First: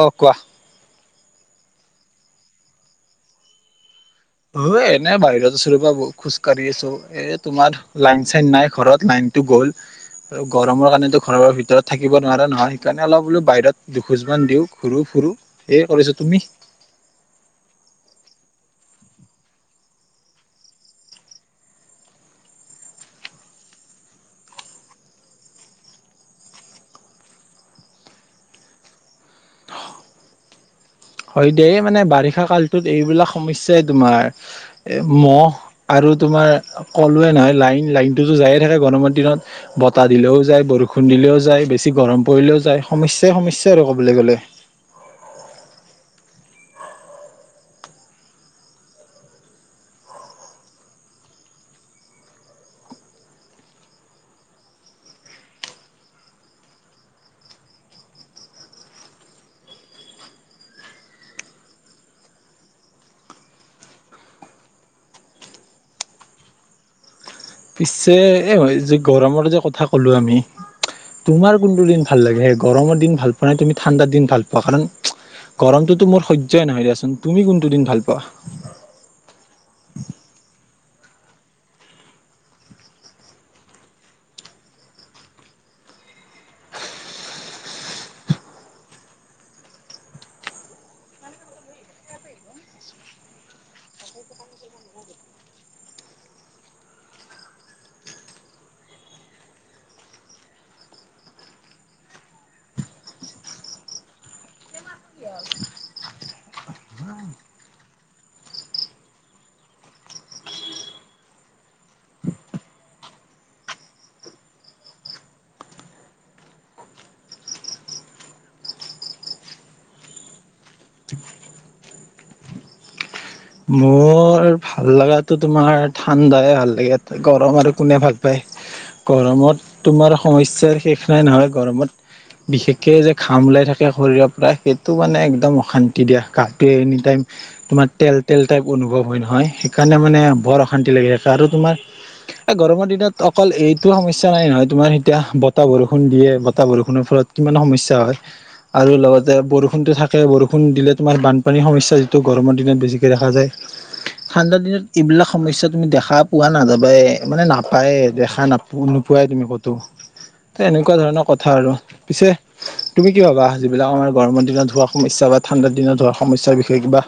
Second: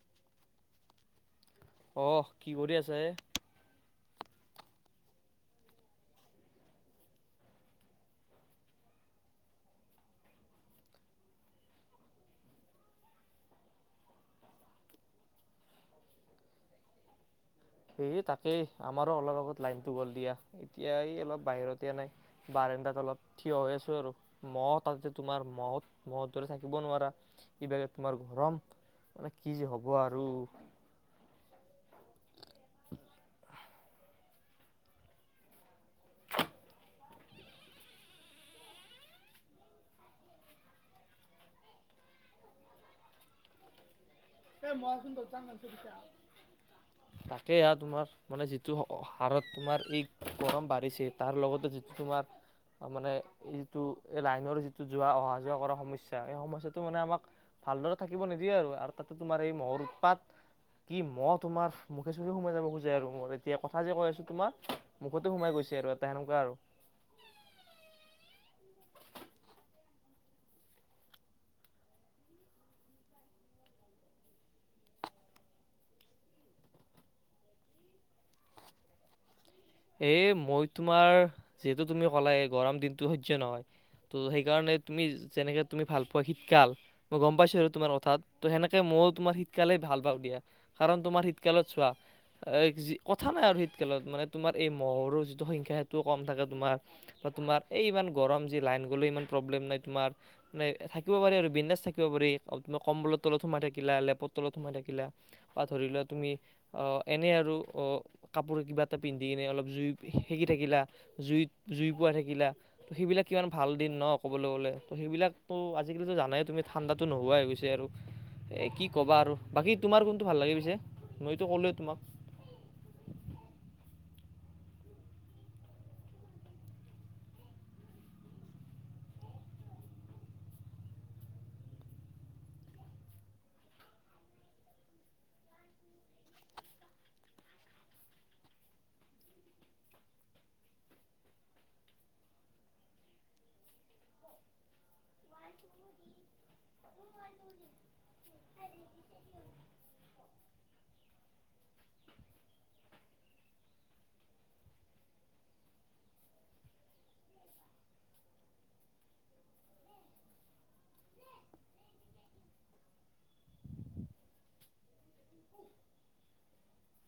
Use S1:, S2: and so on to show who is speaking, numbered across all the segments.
S1: অ' কোৱা।
S2: অহ', কি কৰি আছা এ?
S1: অ' এনে বাহিৰত আছিলোঁ। বাবু খোজ কাঢ়ি আছো, এ তোমাৰ লাইন চাইন নাই ঘৰত লাইন টো গ'ল। আৰু গৰমৰ কাৰণেতো ঘৰৰ ভিতৰত থাকিব নোৱাৰা নহয়, হেকাৰণে অলপ বোলো বাহিৰত দুখোজ মান দিও ঘূৰো। ৰো, সেয়ে কৰিছো তুমি?
S2: এই তাকেই আমাৰো অলপ আগত লাইনটো গ'ল দিয়া, এতিয়া এই অলপ বাহিৰতে নাই বাৰণ্ডাত অলপ থিয় হৈ আছো আৰু ম'হ তাতে তোমাৰ ম'হত, ম'হ দৰে থাকিব নোৱাৰা। ইবাৰে তোমাৰ গৰম মানে কি যে হ'ব আৰু।
S1: হয় দেই মানে বাৰিষা কালটোত এইবিলাক সমস্যাই তোমাৰ। এ ম'হ আৰু ৰু তোমাৰ কলোৱে নহয় লাইন, লাইনটোতো যায়ে থাকে গৰমৰ দিনত, বতাহ দিলেও যায়, বৰষুণ দিলেও যায়, বেছি গৰম পৰিলেও যায়, সমস্যাই সমস্যা আৰু ক'বলে গ'লে।
S2: এই ম'হ চোন [unintelligible]
S1: [inaudible]
S2: তাকে আৰু তোমাৰ মানে যিটো হ-হাৰত তোমাৰ এই গৰম বাঢ়িছে তাৰ লগতে যিটো তোমাৰ মানে এইটো এই লাইনৰ যিটো যোৱা, অহা যোৱা কৰা সমস্যা, এই সমস্যাটো মানে আমাক ভালদৰে থাকিব নিদিয়ে আৰু, আৰু তাতে তোমাৰ এই মহৰ উৎপাত। কি মহ তোমাৰ মুখে চোখে সোমাই যাব খোজে আৰু মোৰ এতিয়া কথা যে কৈ আছো তোমাৰ মুখতে সোমাই গৈ ছে আৰু এটা সেনেকুৱা আৰু।
S1: পিছে এই যে গৰমৰ যে কথা ক'লো আমি। তোমাৰ কোনটো দিন ভাল লাগে সে গৰমৰ দিন ভাল পোৱানে তুমি ঠাণ্ডা দিন ভাল পোৱা কাৰণ গৰমটোতো মোৰ সহ্যয়ই নহয় দিয়াচোন। তুমি কোনটো দিন ভাল পোৱা?
S2: এ মই তোমাৰ যিহেতু তুমি ক'লাৱে গৰম দিনতটো সহ্য নহয়। ত সেইকাৰণে তুমি যেনেকে তুমি ভাল পোৱা শীতকাল মই গম পাইছোঁ আৰু তোমাৰ কথাত ত' সেনেকে মো মও তোমাৰ শীতকালে ভাল পাওঁ দিয়া কাৰণ তোমাৰ শীতকালত চোৱা এই যি, কথা নাই আৰু শীতকালত মানে তোমাৰ এই মহৰো যিটো সংখ্যা সেটোও কম থাকে তোমাৰ বা তোমাৰ এই ইমান গৰম যি লাইন গ'লে ইমান প্ৰবলেম নাই তোমাৰ মানে থাকিব পাৰি আৰু বিন্দাচ থাকিব পাৰি, কম্বৰ তলত সোমাই থাকিলা, লেপ তলত সোমাই থাকিলা বা ধৰি লোৱা তুমি আ এনেই আৰু অ' কাপোৰ কিবা পিন্ধি কিনে অলপ জুই সেকি থাকিলা, জুইত, জুই পোৱা থাকিলা। ত' সেইবিলাক কিমান ভাল দিন। ন ক'বলৈ গ'লে ত' সেইবিলাকতো আজিকালিতো জানাই তুমি ঠাণ্ডাতো নোহোৱাই হৈ গৈছে আৰু। এ কি ক'বা আৰু বাকী তোমাৰ কোনটো ভাল লাগে পিছে? মইতো ক'লোৱেই তোমাক।
S1: [inaudible] মোৰ ভাল লাগাটো তোমাৰ ঠাণ্ডাই ভাল লাগে। গৰম আৰু কোনে ভাল পায়। গৰমত তোমাৰ সমস্যাৰ শেষ নাই নহয়। গৰমত বিশেষকে যে ঘাম ওলাই থাকে শৰীৰৰ পৰা, সেইটো মানে একদম অশান্তি দিয়া গাটোৱে এনি টাইম তোমাৰ তেল - তেল টাইপ অনুভৱ হয় নহয় সেইকাৰণে মানে বৰ অশান্তি লাগি থাকে আৰু তোমাৰ এ গৰমৰ দিনত অকল এইটো সমস্যা নাই নহয় তোমাৰ এতিয়া বতাহ বৰষুণ দিয়ে বতাহ বৰষুণ বৰষুণৰ ফলত কিমান সমস্যা হয় আৰু লগতে বৰষুণতো থাকে বৰষুণ দিলে তোমাৰ বানপানীৰ সমস্যা। যিটো গৰমৰ দিনত বেছিকৈ দেখা যায়। ঠাণ্ডা দিনত এইবিলাক সমস্যা তুমি দেখা পোৱা নাযাবাই মানে নাপায় দেখা নাপোৱা। পোৱাই তুমি ক'তো। ত, এনেকুৱা ধৰণৰ কথা আৰু পিছে তুমি কি ভাবা যিবিলাক আমাৰ গৰমৰ দিনত হোৱা সমস্যা বা ঠাণ্ডাৰ দিনত হৰা সমস্যাৰ বিষয়ে কিবা।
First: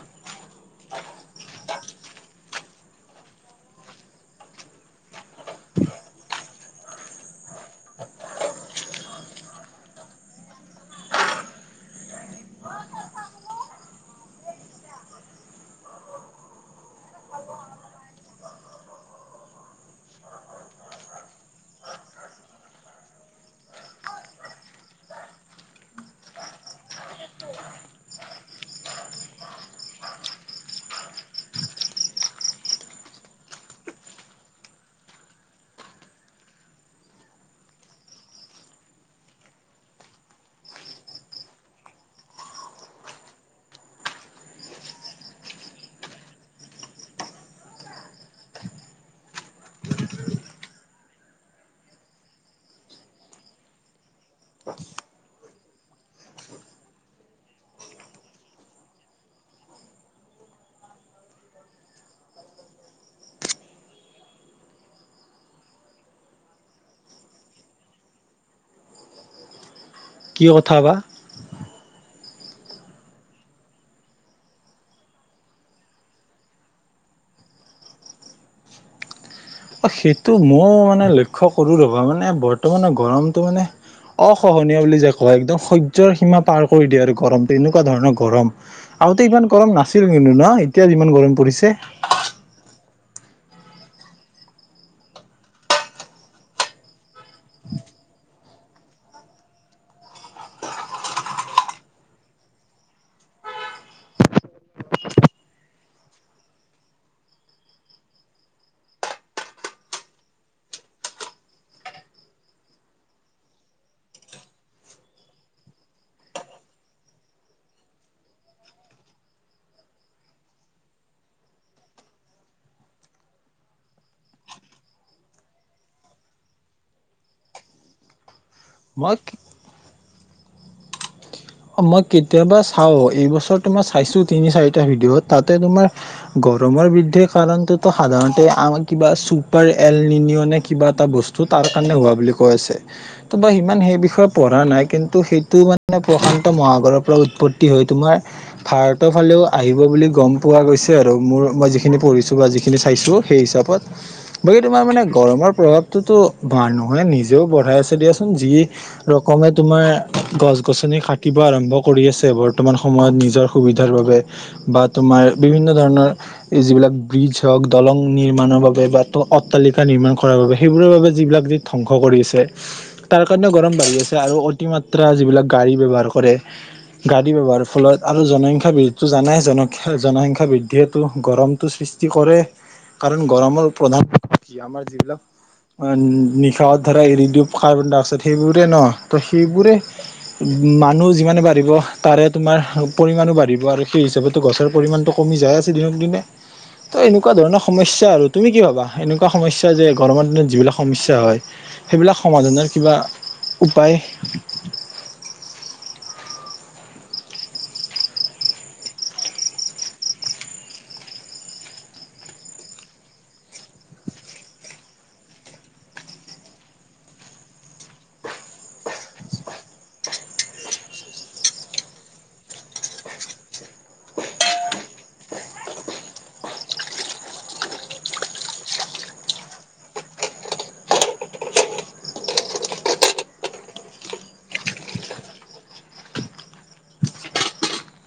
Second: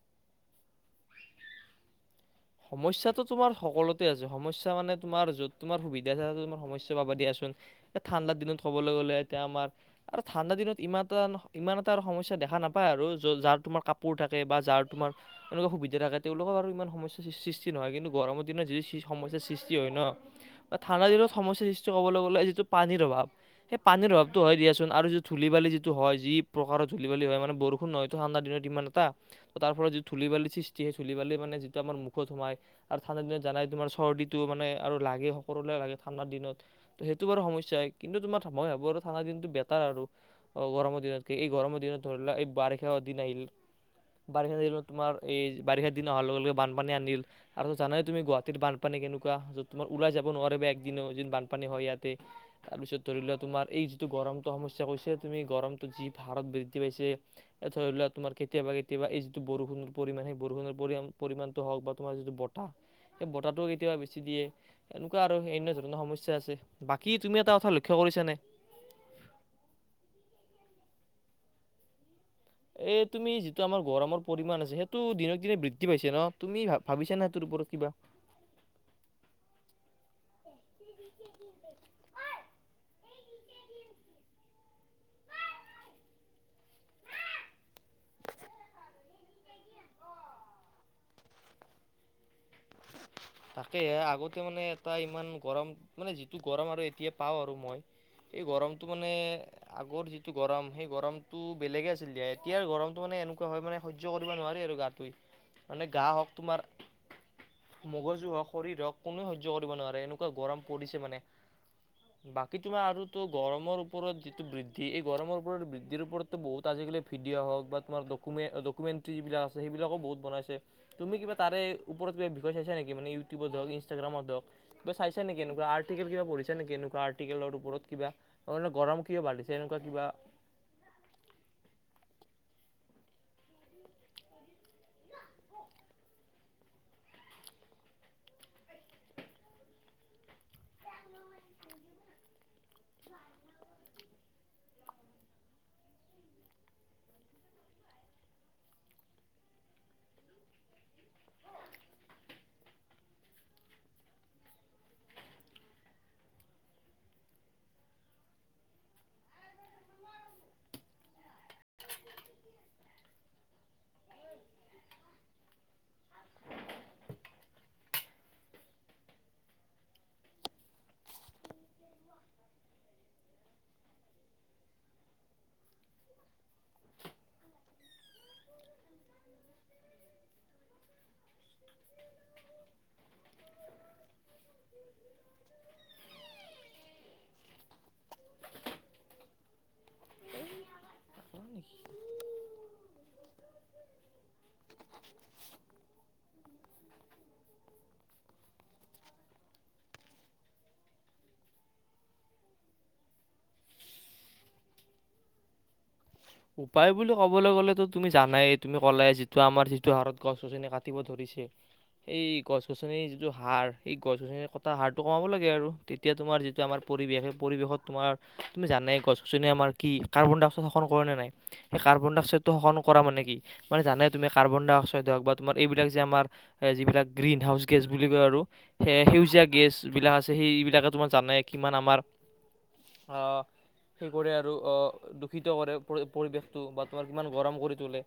S2: সমস্যাতটো তোমাৰ সকলোতে আছে সমস্যা মানে তোমাৰ যত তোমাৰ সুধা তোমাৰ সমস্যা পাবা দিয়াচোন। এ, ঠাণ্ডাৰ দিনত কবলৈ গলে এতিয়া আমাৰ আৰু ঠাণ্ডা দিনত ইমান এটা- ইমান এটা আৰু সমস্যা দেখা নাপায় আৰু য যাৰ তোমাৰ কাপোৰ থাকে বা যাৰ তোমাৰ এনেকুৱা সুবিধা থাকে তেওলোকক আৰু ইমান সমস্যা সৃষ্টি নহয় কিন্তু গৰমৰ দিনত যদি সমস্যাৰ সৃষ্টি হয় ন। বা থানা দিলত সমস্যাৰ সৃষ্টি ক'বলৈ গ'লে যিটো পানীৰ অভাৱ। সেই পানীৰ অভাৱতটো হয় দিয়াচোন আৰু যিটো ধূলি বালি যিটো হয় যি প্ৰকাৰৰ ধূল বালি হয় মে বষুণ ন হয়তটো ঠাণ্ডািনত। এ তাৰ যি ধুলী বালি সৃষ্টি হয় মানে যিটো খত সোমাই আৰু ঠাণ্ডা দিনত জানাই তোমাৰ চৰ্দিীটো মানে আৰু লাগে সকলোে লাগে ঠাণ্ডা দিনত সেইটো বাৰু সমস্যয়াই কিন্তু তোমাৰ মই ভাবো আৰু ঠাণ্ডা দিনটো বেটাৰ আৰু অ, গৰ দিনতকে এই গৰম দিনত ধ এই বাৰিষা দিন আহ বাৰিষা দ তোমাৰ এই বাৰিষা দিন হলে বান বান আনিল আৰু জানাই তুম গাহাটত বানপানী কেনেকুৱা য তোমাৰ ওলাই যাব নোৱিবা একদিন যিন বানপানী হয়। ইয়াতে তাৰপিছত ধৰি লোৱা তুমাৰ এই যিটো গৰমতটো সমস্যা কৈছে তুমি গৰমটো যি ভাৰত বৃদ্ধি পাইছে ধৰি লোৱা তোমাৰ কেতিয়াবা কেতিয়াবা এই যিটো বৰষুণৰ পৰিমাণ সেই বৰষুণৰ পৰি পৰিমাণ। হওক বা তোমাৰ যিটো বতাহ সেই বতাহটো কেতিাবা বেছি দিয়ে এনেকুৱা আৰু এনে ধৰণৰ সমস্যা আছে বাকী তুমি এটা কথা লক্ষ্য কৰি কৰিছে নে।
S1: অ', কথাবা
S2: এই তুমি যিটো আমাৰ গৰমৰ পৰিমাণ আছে সেইটো দিনক দিনে বৃদ্ধি পাইছে ন তুমি ভ ভাবিছা না তোৰ ওপৰত কিবা।
S1: অ, সেইটো মই মানে লক্ষ্য কৰো ৰবা মানে বৰ তাৰ মানে গৰমটো মানে অসহনীয়া বুলি যে কয় একদম সহ্যৰ সীমা পাৰ কৰি দিয়ে আৰু গৰম তেনেকুৱা ধৰণৰ গৰম। আগতে ইমান গৰম নাছিল কিন্তু ন এতিয়া যিমান গৰম পৰিছে।
S2: তাকে আগতে মানে এটা ইমান গৰম মানে যিটো গৰম আৰু এতিয়া পাও আৰু মই এই গৰমতটো মানে আগৰ যিটো গৰম সেই গৰমতটো বেলেগে আছিল দ এতিয়াাৰ গৰমটো মানে এনেকুৱা হয় মানে সহ্য কৰিব নোৱাৰি আৰু গাটোৱ মানে গা হওক তোমাৰ মগজু হক শৰীৰ হক কোননে সহ্য কৰিব নোৱাৰে এনেকুৱা গৰম পৰিছে মানে। বাকী তোমাৰ আৰুো গৰমৰ ওপৰত যিটো বৃদ্ধি এই গৰমৰ ওপৰত বৃদ্ধিৰ ওপৰতো বহুত আজিক আ ভিডিঅ' হওক বা তোমাৰ ডকুমে- ডকুমেণ্টৰী যিবিলাক আছে সেইবিলাক বহুতনাইছে তুমি কিবা তাৰে উপওৰতমি চাইছে নেক মানে ইউটউত হওক ইনষ্টাগ্ৰামত হক কিব চাই নেক একুৱ আৰ্টিকেলিবাঢ়া নেক একুৱৰ্টিকেল ওপৰত কিবাে গৰম
S1: মই
S2: কিয় বাঢ়িছে এনেকুৱা কিবা
S1: মই কেতিয়াবা চাও এইবছৰ তোমাৰ চাইছো তিনি চাৰিটা ভিডিঅ' তাতে তোমাৰ গৰমৰ বৃদ্ধিৰ কাৰণটোতো সাধাৰণতে আম কিবা চুপাৰ এল নিয়নে কিবা এটা বস্তু তাৰ কাৰণে হ বুলি কৈ আছে ত বা ইমান সেই বিষয়ে পঢ়া নাই কিন্তু সেইটো মানে মহাগৰৰ পৰা উৎপত্তি হৈ তোমাৰ ভাৰতৰ ফালেও আহিব বুলি গম পোৱা গৈছে আৰু মোৰ মই যিখিনি পঢ়িছো বা যিখিনি চাইছো সেই হিচাপত বাকী তোমাৰ মানে গৰমৰ প্ৰভাৱটোতো মানুহে নিজেও বঢ়াই আছে দিয়াচোন যি ৰকমে তোমাৰ গছ - গছনি কিবা আৰম্ভ কৰি আছে বৰ্তমান সময়ত নিজৰ সুবিধাৰ বাবে বা তোমাৰ বিভিন্ন ধৰণৰ এই যিবিলাক ব্ৰিজ হওক দলং নিৰ্মাণৰ বাবে বা অট্টালিকা নিৰ্মাণ কৰাৰ বাবে সেইবোৰৰ বাবে ধংস কৰিছে তাৰ কাৰণেও গৰম বাঢ়ি আছে আৰু অতিমাত্ৰা যিবিলাক গাড়ীহাৰ কৰে গাড়ী ব্যৱহাৰৰ ফলত আৰু জনসংখ্যা বৃদ্ধিটো জানাই জনা জনসংখ্যা বৃদ্ধিৰটো গৰমটো সৃষ্টি কৰে কাৰণ গৰমৰ প্ৰধান কি আমাৰ যিবিলাক অ', নিশাহত ধৰা এৰি দিও কাৰ্বন- ডাই অক্সাইড সেইবোৰে ন ত' সেইবোৰে মানুহ যিমানে বাঢ়িব তাৰে তোমাৰ পৰিমাণো বাঢ়িব আৰু সেই হিচাপতো গছৰ পৰিমাণটো কমি যায় আছে দিনক দিনে ত' এনেকুৱা ধৰণৰ সমস্যা আৰু তুমি কি ভাবা এনেকুৱা সমস্যা যে গৰমৰ দিনত যিবিলাক সমস্যা হয় সেইবিলাক সমাধানৰ কিবা উপায়
S2: উপায় বুলি ক'বলৈ গ'লে তুমি জানাই তুমি কলাই যিটো আমাৰ যিটো হাৰত গছ-গছনি কাটিব ধৰি ধৰিছে এই গছ-গছনিৰ যিটো হাৰ সেই গছ গছনিৰ কটাৰ হাৰটো কমাব লাগে আৰু তেতিয়া তোমাৰ যিটো আমাৰ পৰিৱেশ সেই পৰিৱেশত তোমাৰ তুমি জানে গছ- গছনিয়ে আমাৰ কি কাৰ্বন-ডাই-অক্সাইড
S1: [inaudible]
S2: সেই কাৰ্বন-ডাই-অক্সাইডটো শোষন কৰা মানে কি মানে জানে তুমি কাৰ্বন-ডাই-অক্সাইড হওক বা তোমাৰ এইবিলাক যে আমাৰ এহ যিবিলাক গ্ৰীণ হাউচ গেছ বুলি কয় আৰু সে সেউজীয়া গেছ বিলাক আছে সেই বিলাকে তোমাৰ জানাই কি কিমান আমাৰ অ', সেইবোৰে অ', দূষিত কৰে পৰিৱেশটো বা তোমাৰ কিমান গৰম কৰি তোলে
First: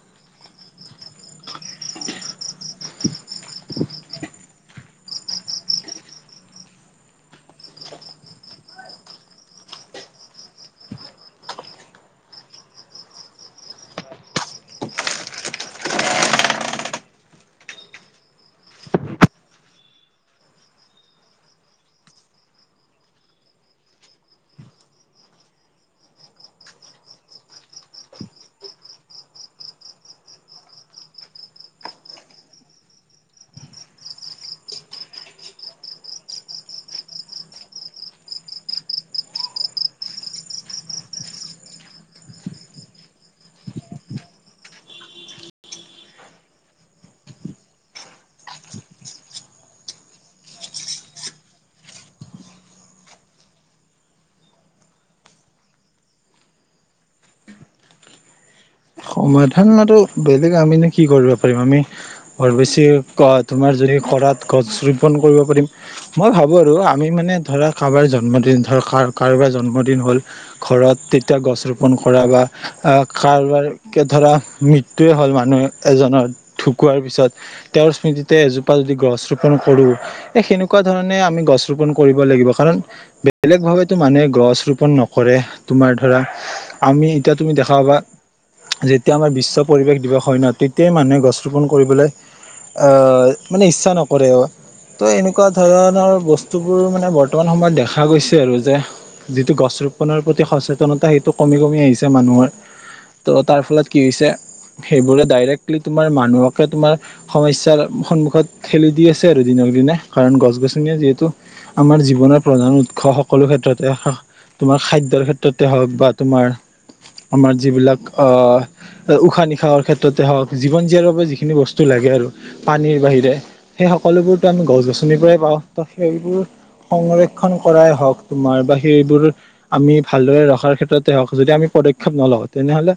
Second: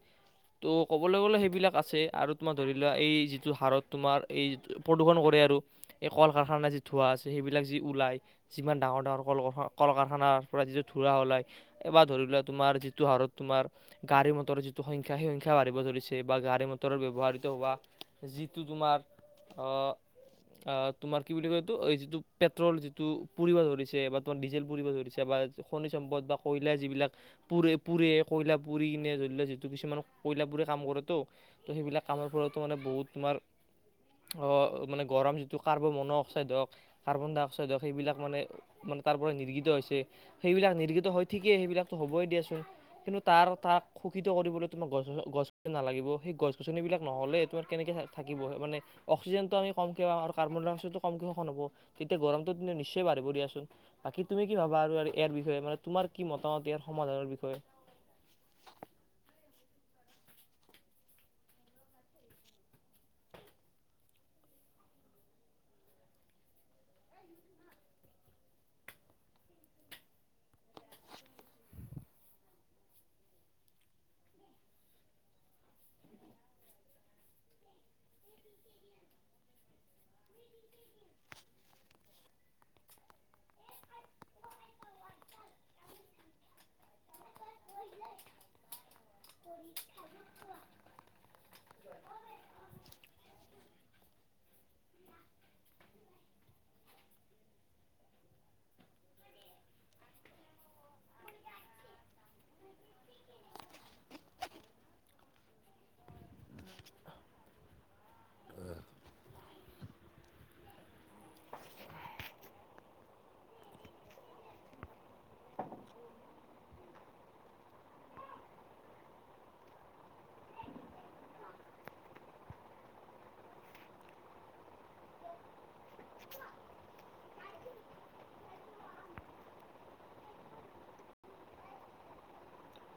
S2: ত' ক'বলৈ গ'লে সেইবিলাক আছে আৰু তোমাৰ ধৰি লোৱা এই যিটো হাৰত তোমাৰ এই প্ৰদূষণ কৰে আৰু এই কল-কাৰখানা যি ধোঁৱা আছে সেইবিলাক যি ওলাই যিমান ডাঙৰ ডাঙৰ কল কল-কাৰখানা পৰা যিটো ধোৱা ওলাই এবাৰ ধৰি লোৱা তোমাৰ যিটো হাৰত তোমাৰ গাড়ী মটৰৰ যিটো সংখ্যা সেই সংখ্যা বাঢ়িব ধৰিছে বা গাড়ী মটৰৰ ব্যৱহাৰ [unintelligible] যিটো তোমাৰ অ', অ', তোমাৰ কি বুলি কয় এইটো যিটো পেট্ৰল যিটো পুৰিব ধৰিছে বা তোমাৰ ডিজেল পুৰিব ধৰিছে বা খনিজ সম্পদ বা কয়লাই যিবিলাক পুৰে পুৰে কয়লা পুৰি কিনে ধৰি লোৱা যিটো কিছুমান কয়লা পোৰে কাম কৰে ত সেইবিলাক কামৰ সিহঁতো মানে বহুত তোমাৰ অ' মানে গৰম যিটো কাৰ্বন মন অক্সাইড হওক কাৰ্বন ডাই অক্সাইড হওক সেইবিলাক মানে মানে তাৰ পৰা নিৰ্গিত হৈছে সেইবিলাক নিৰ্গিত হয় ঠিকেই সেইবিলাকতো হবই দিয়াচোন। কিন্তু তাৰ তাক থাকিব মানে অক্সিজেনটো আমি কমকে পাম আৰু কাৰ্বন ডাই অক্সাইডৰ টো কমক শোষণ হ'ব তেতিয়া গৰমটো নিশ্চয় টোৱে বাঢ়িব দিয়াচোন বাকী তুমি কি ভাবা আৰু ইয়াৰ বিষয়ে মানে তোমাৰ কি মতামত ইয়াৰ। সমাধাৰ বিষয়ে।
S1: সমাধানটো বেলেগ আমিনো কি কৰিব পাৰিম আমি, ঘৰ বেছি তোমাৰ যদি খৰাত গছ ৰোপন কৰিব পাৰিম মই ভাবো আৰু আমি মানে ধৰা কাৰোবাৰ জন্মদিন ধৰ কাৰোবাৰ জন্মদিন হ'ল, ঘৰত তেতিয়া গছ ৰোপন কৰা বা কাৰোবাৰ এতিয়া ধৰা মৃত্যুয়ে হ'ল মানুহ এজনৰ, ঢুকোৱাৰ পিছত তেওঁৰ স্মৃতিতে এজোপা যদি গছ ৰোপণ কৰোঁ সেইকুৱা ধৰণে আমি গছ ৰোপণ কৰিব লাগিব কাৰণ বেলেগ ধৰণ মানুহে গছ ৰোপন নকৰে তোমাৰ ধৰা আমি এতিয়া তুমি দেখা পাবা যেতিয়া আমাৰ বিশ্ব পৰিৱেশ দিৱস হয় ন' যেতিয়াই মানুহে গছ ৰোপন কৰিবলৈ অ', মানে ইচ্ছা নকৰে, অ, ত' এনেকুৱা ধৰণৰ বস্তুবোৰ মানে বৰ্তমান সময়ত দেখা গৈছে আৰু যে যিটো গছ ৰোপনৰৰ প্ৰতি সচেতনতা সেইটো কমি কমি আহিছে মানুহৰ। ত' তাৰ ফলত কি হৈছে সেইবোৰে ডাইৰেক্টলি তোমাৰ মানুহকে তোমাৰ, সম্যসাৰ সন্মুখত ঠেলি দি আছে আৰু দিন নে কাৰণ গছ গছনিিয় যিহেতু আমাৰ জীৱনৰ প্ৰধান উৎস সকলো ক্ষেত্ৰতে তোমাৰ খাদ্যযৰ ক্ষেত্ৰতে হওক বা তোমাৰ আমাৰ যিবিলাক আহ উশাহ নিশাহৰ ক্ষেত্ৰতে হওক জীৱন জীয়াৰ বাবে যিখিনি বস্তু লাগে আৰু পানীৰ বাহিৰে সেই সকলোবোৰতো আমি গছ গছনিৰ পৰাই পাওঁ ত সেইবোৰ সংৰক্ষণ কৰাই হওঁক তোমাৰ বা সেইবোৰ আমি ভালদৰে ৰখাৰ ক্ষেত্ৰতে হওঁক যদি আমি পদক্ষেপ নলওঁ তেনেহ'লে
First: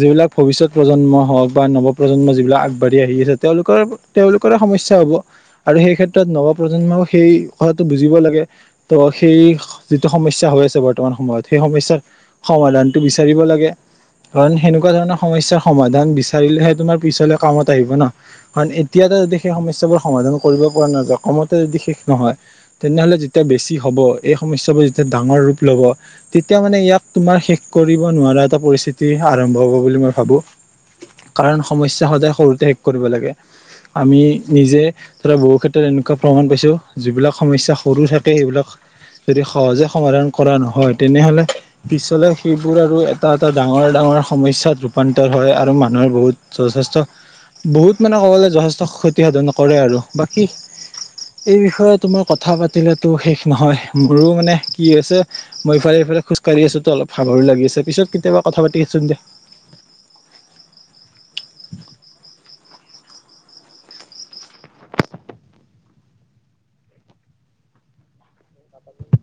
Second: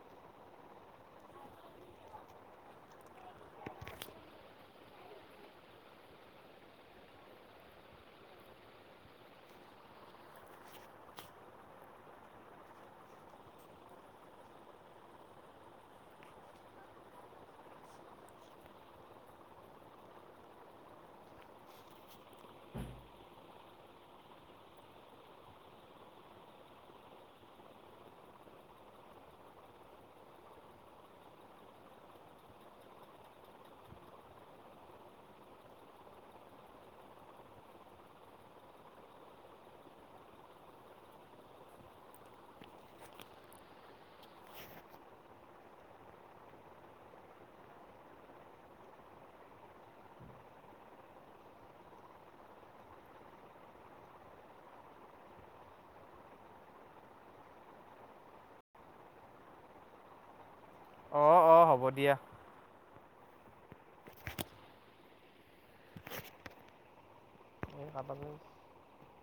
S1: যিবিলাক ভৱিষ্যত প্ৰজম হওক বা নৱ প্ৰ্ৰজন্ম যিবিলাক আগবাঢ়ি আহি আছে তেওঁলোকৰ তেওঁলোকৰে সমস্যা হব আৰু সেই ক্ষেত্ৰত নৱপ্ৰজন্মও সেই কথাটো বুজিব লাগে ত'সেই যিটো সমস্যা হৈ আছে বৰ্তমান সময়ত সেই সমস্যাৰ সমাধানটো বিচাৰিব লাগে। কাৰণ সেনেকুৱা ধৰণৰ সমস্যাৰ সমাধান বিচাৰিলেহে তোমাৰ পিছলে কামত আহিব ন কাৰণ এতিয়া সেই সমস্যাবোৰ সমাধান কৰিব পৰা নাযায় কমতে যদি শেষ নহয় তেনেহলে যেতিয়া বেছি হব এই সমস্যাবোৰ যেতিয়া ডাঙৰ ৰূপ লব তেতিয়া মানে ইয়াক তোমাৰ শেষ কৰিব নোৱাৰে। এটা পৰিস্থিতি আৰম্ভ হব বুলি মই ভাবো। কাৰণ সমস্যা সদায় সৰুতে শেষ কৰিব লাগে। আমি নিজে ধৰা বহু ক্ষেত্ৰত এনেকুৱা প্ৰমাণ পাইছো, যিবিলাক সমস্যা সৰু থাকে সেইবিলাক যদি সহজে সমাধান কৰা নহয় তেনেহলে পিছলে সেইবোৰ আৰু এটা এটা ডাঙৰ-ডাঙৰ সমস্যাত ৰূপান্তৰ হয় আৰু মানুহৰ বহুত যথেষ্ট বহুত মানে ক'বলে যথেষ্ট ক্ষতি সাধন কৰে আৰু বাকী এই বিষয়ে তো মই কথা পাতিলেতো শেষ নহয় মোৰ মানে কি হৈছে মই ইফালে খোজকাঢ়ি আছো তো অলপ সাহৰি লাগি আছে পিছত কেতিয়াবা কথা পাতি আচোন দে।
S2: অ', অ', হ'ব দিয়া। [inaudible]